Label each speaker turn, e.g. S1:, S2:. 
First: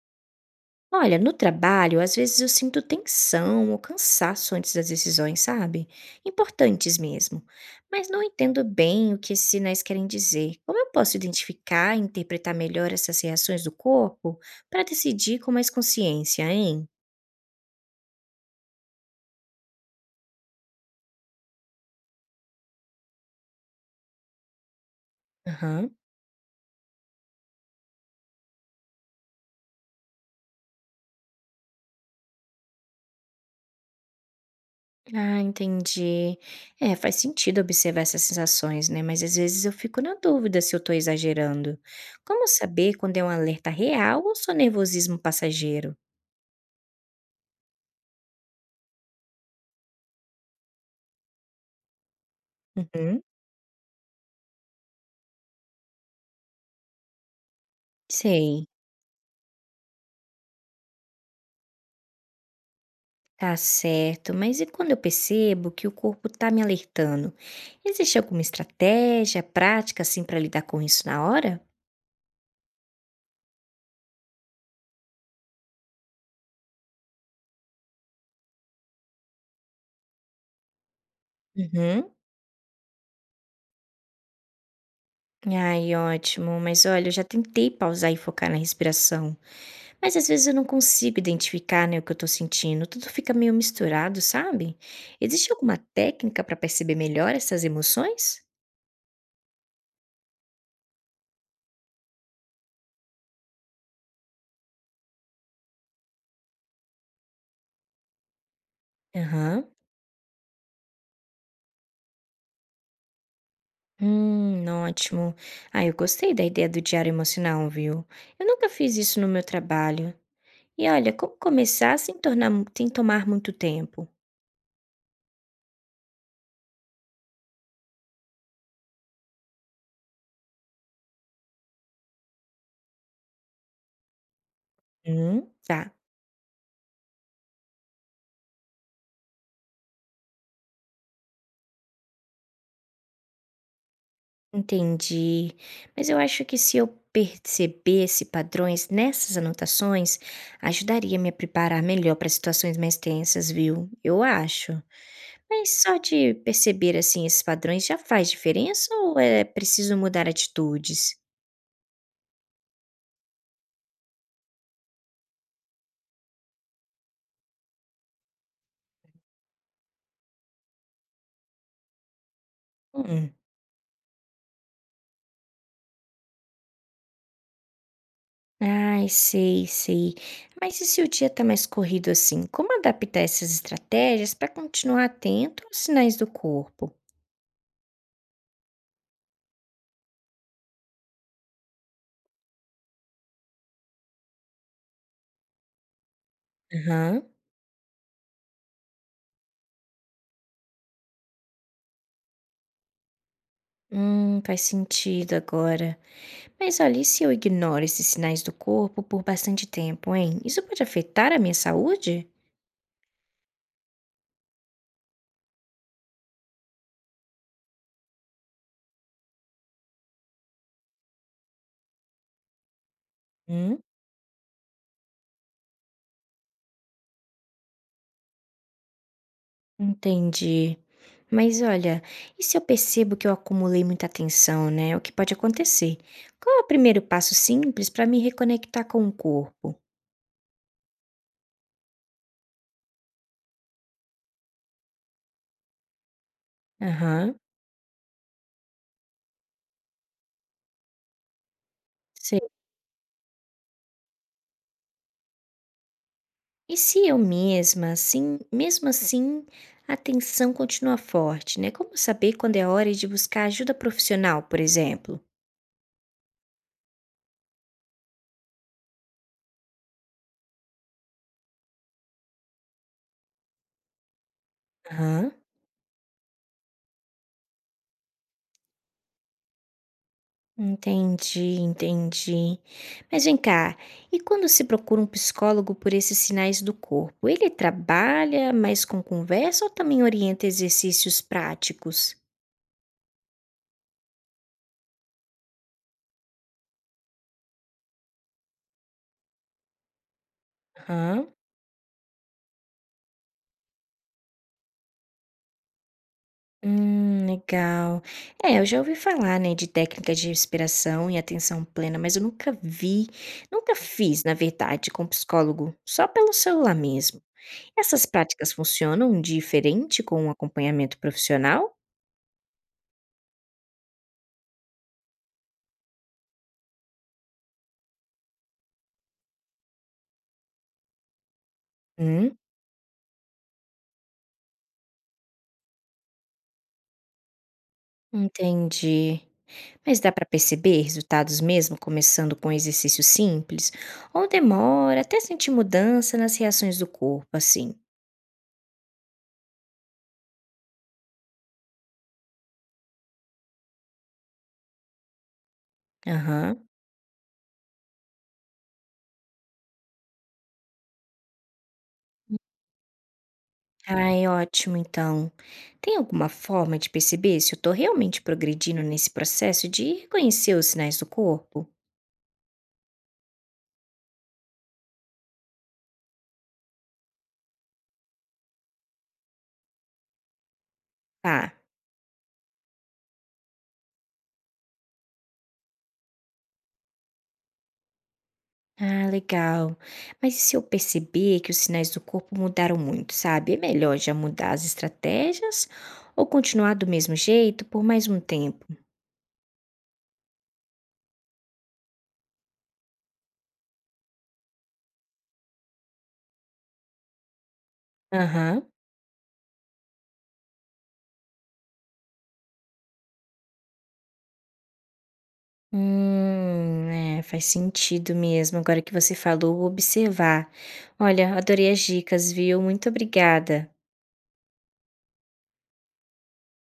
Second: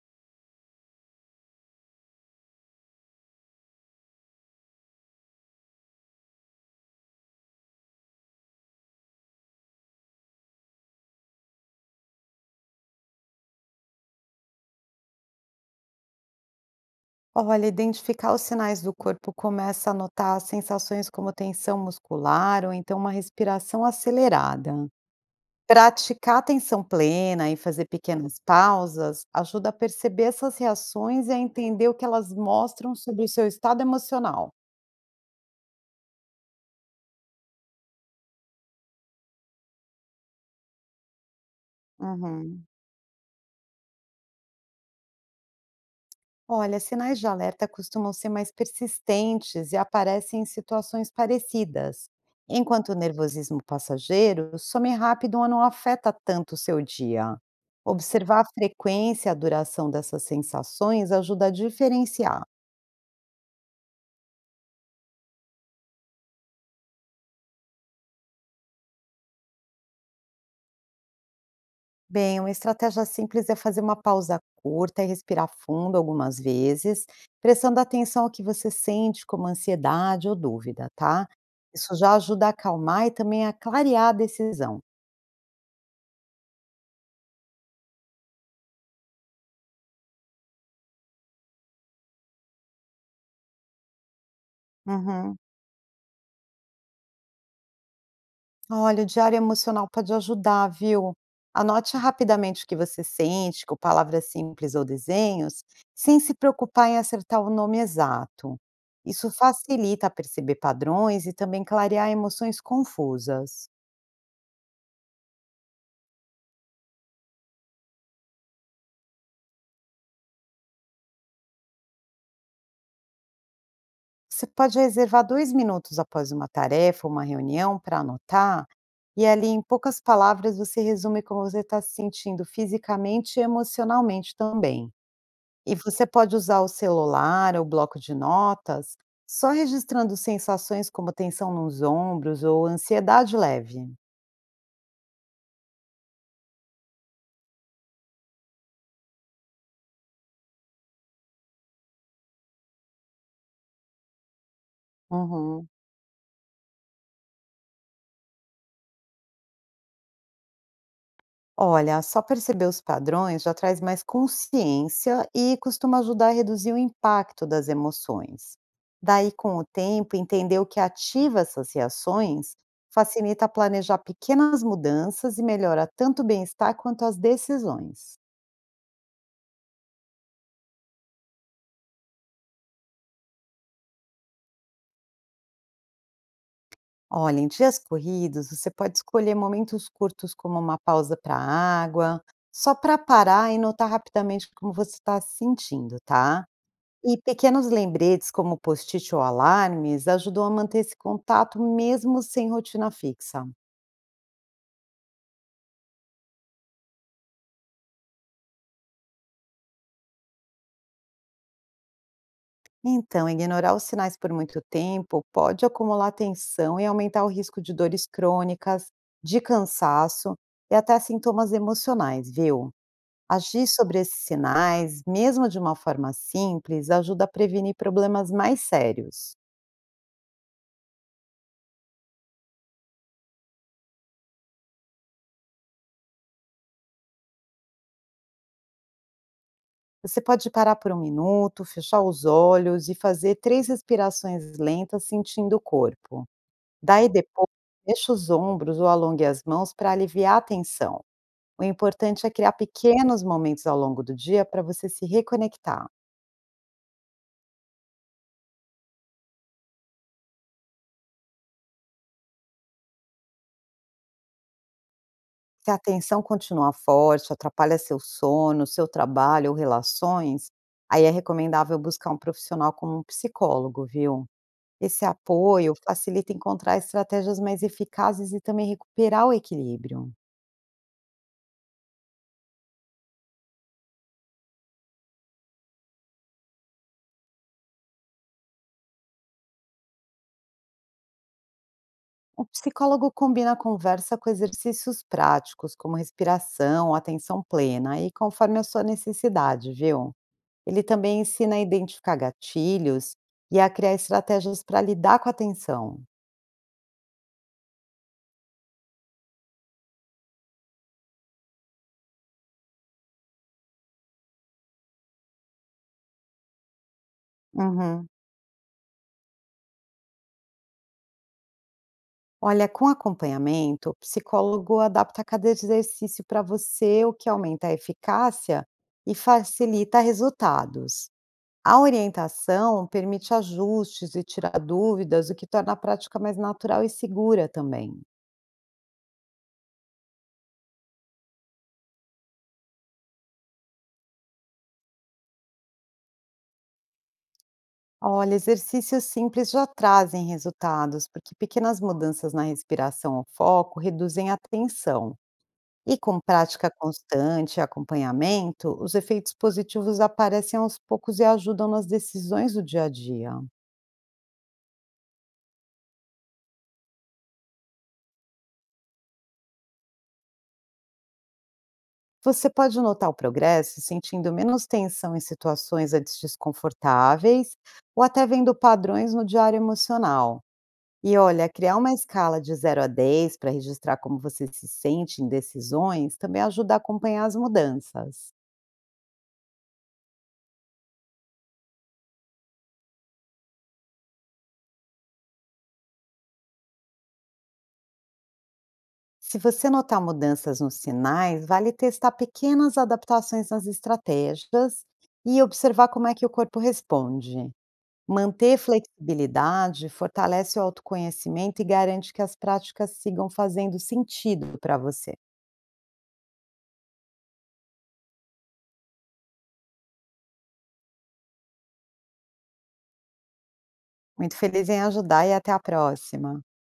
S1: Olha, no trabalho, às vezes eu sinto tensão ou cansaço antes das decisões, sabe? Importantes mesmo. Mas não entendo bem o que esses sinais querem dizer. Como eu posso identificar e interpretar melhor essas reações do corpo para decidir com mais consciência, hein?
S2: Olha, identificar os sinais do corpo começa a notar sensações como tensão muscular ou então uma respiração acelerada.
S1: Aham.
S2: Praticar atenção plena e fazer pequenas pausas ajuda a perceber essas reações e a entender o que elas mostram sobre o seu estado emocional.
S1: Ah, entendi. É, faz sentido observar essas sensações, né? Mas às vezes eu fico na dúvida se eu tô exagerando. Como
S2: Uhum.
S1: saber quando é um alerta real ou só nervosismo passageiro?
S2: Olha, sinais de alerta costumam ser mais persistentes e aparecem em situações parecidas, enquanto o
S1: Uhum.
S2: nervosismo passageiro some rápido ou não afeta tanto o seu dia. Observar a
S1: Sei.
S2: frequência e a duração dessas sensações ajuda a diferenciar.
S1: Tá certo, mas e quando eu percebo que o corpo tá me alertando? Existe alguma estratégia, prática assim pra lidar com isso na hora?
S2: Bem, uma estratégia simples é fazer uma pausa curta e respirar fundo algumas vezes, prestando atenção ao que você sente, como ansiedade ou dúvida, tá? Isso
S1: Uhum.
S2: já ajuda a acalmar e também a clarear a decisão.
S1: Ai, ótimo. Mas olha, eu já tentei pausar e focar na respiração, mas às vezes eu não consigo identificar, né, o que eu tô sentindo. Tudo fica meio misturado, sabe?
S2: Uhum.
S1: Existe alguma técnica pra perceber melhor essas emoções?
S2: Olha, o diário emocional pode ajudar, viu? Anote rapidamente o que você sente, com palavras simples ou desenhos, sem se preocupar em acertar o nome exato. Isso
S1: Aham.
S2: facilita perceber padrões e também clarear emoções confusas.
S1: Ótimo. Ah, eu gostei da ideia do diário emocional, viu? Eu nunca fiz isso no meu trabalho. E olha, como começar sem tornar mu sem tomar muito tempo?
S2: Você pode reservar 2 minutos após uma tarefa, uma reunião, para anotar, e ali, em poucas palavras, você resume como você está se sentindo fisicamente e emocionalmente também.
S1: Hum.
S2: E
S1: Tá,
S2: você pode usar o celular ou bloco de notas, só registrando sensações como tensão nos ombros ou ansiedade leve.
S1: entendi. Mas eu acho que se eu percebesse padrões nessas anotações, ajudaria me a preparar melhor para situações mais tensas, viu? Eu acho.
S2: Uhum.
S1: Mas só de perceber, assim, esses padrões já faz diferença ou é preciso mudar atitudes?
S2: Olha, só perceber os padrões já traz mais consciência e costuma ajudar a reduzir o impacto das emoções. Daí, com o tempo, entender o que ativa essas reações
S1: Hum.
S2: facilita planejar pequenas mudanças e melhora tanto o bem-estar quanto as decisões.
S1: Ai, sei, sei. Mas e se o dia tá mais corrido assim? Como adaptar essas estratégias para continuar atento aos sinais do corpo?
S2: Olha, em dias corridos, você pode escolher momentos curtos, como uma pausa para água, só para parar e notar rapidamente como você está se sentindo, tá? E
S1: Aham.
S2: pequenos lembretes, como post-it ou alarmes, ajudam a manter esse contato mesmo sem rotina fixa.
S1: Faz sentido agora. Mas olha, e se eu ignoro esses sinais do corpo por bastante tempo, hein? Isso pode afetar a minha saúde?
S2: Então, ignorar os sinais por muito tempo pode acumular tensão e aumentar o risco de dores crônicas, de cansaço e até sintomas emocionais, viu? Agir
S1: Hum,
S2: sobre esses sinais, mesmo de uma forma simples, ajuda a prevenir problemas mais sérios.
S1: entendi. Mas olha, e se eu percebo que eu acumulei muita atenção, né? O que pode acontecer? Qual é o primeiro passo simples para me reconectar com o corpo?
S2: Você pode parar por um minuto, fechar os olhos e fazer três respirações lentas sentindo o corpo. Daí
S1: Aham.
S2: depois, mexa os ombros ou alongue as mãos para aliviar a tensão. O importante é
S1: Sei.
S2: criar pequenos momentos ao longo do dia para você se reconectar.
S1: E se eu mesma, assim, mesmo assim, a tensão continua forte, né? Como saber quando é a hora de buscar ajuda profissional, por exemplo?
S2: Se a tensão continuar forte, atrapalha seu sono, seu trabalho ou relações, aí é recomendável buscar um profissional como um psicólogo, viu? Esse
S1: Aham,
S2: apoio facilita encontrar estratégias mais eficazes e também recuperar o equilíbrio.
S1: entendi, entendi. Mas vem cá, e quando se procura um psicólogo por esses sinais do corpo, ele trabalha mais com conversa ou também orienta exercícios práticos?
S2: O psicólogo combina a conversa com exercícios práticos, como respiração, atenção plena, e conforme a sua necessidade, viu? Ele também
S1: Aham.
S2: ensina a identificar gatilhos e a criar estratégias para lidar com a tensão.
S1: Legal. É, eu já ouvi falar, né, de técnicas de respiração e atenção plena, mas eu nunca vi, nunca fiz, na verdade, com psicólogo, só pelo celular mesmo. Essas
S2: Uhum.
S1: práticas funcionam diferente com um acompanhamento profissional?
S2: Olha, com acompanhamento, o psicólogo adapta cada exercício para você, o que aumenta a eficácia e facilita resultados. A
S1: Hum,
S2: orientação permite ajustes e tirar dúvidas, o que torna a prática mais natural e segura também.
S1: entendi. Mas dá para perceber resultados mesmo começando com exercícios simples? Ou demora até sentir mudança nas reações do corpo, assim?
S2: Olha, exercícios simples já trazem resultados, porque pequenas mudanças na respiração ou foco reduzem a tensão. E com
S1: Aham.
S2: prática constante e acompanhamento, os efeitos positivos aparecem aos poucos e ajudam nas decisões do dia a dia.
S1: Ai, ótimo então. Tem alguma forma de perceber se eu tô realmente progredindo nesse processo de reconhecer os sinais do corpo?
S2: Você pode notar o progresso sentindo menos tensão em situações antes desconfortáveis ou até vendo padrões no diário emocional. E olha,
S1: Tá.
S2: criar uma escala de 0 a 10 para registrar como você se sente em decisões também ajuda a acompanhar as mudanças.
S1: Ah, legal. Mas e se eu perceber que os sinais do corpo mudaram muito, sabe? É melhor já mudar as estratégias ou continuar do mesmo jeito por mais um tempo?
S2: Se você notar mudanças nos sinais, vale testar pequenas adaptações nas estratégias e observar como é que o corpo responde. Manter
S1: Aham.
S2: flexibilidade fortalece o autoconhecimento e garante que as práticas sigam fazendo sentido para você.
S1: É, faz sentido mesmo. Agora que você falou, vou observar. Olha, adorei as dicas, viu? Muito obrigada.
S2: Muito feliz em ajudar e até a próxima.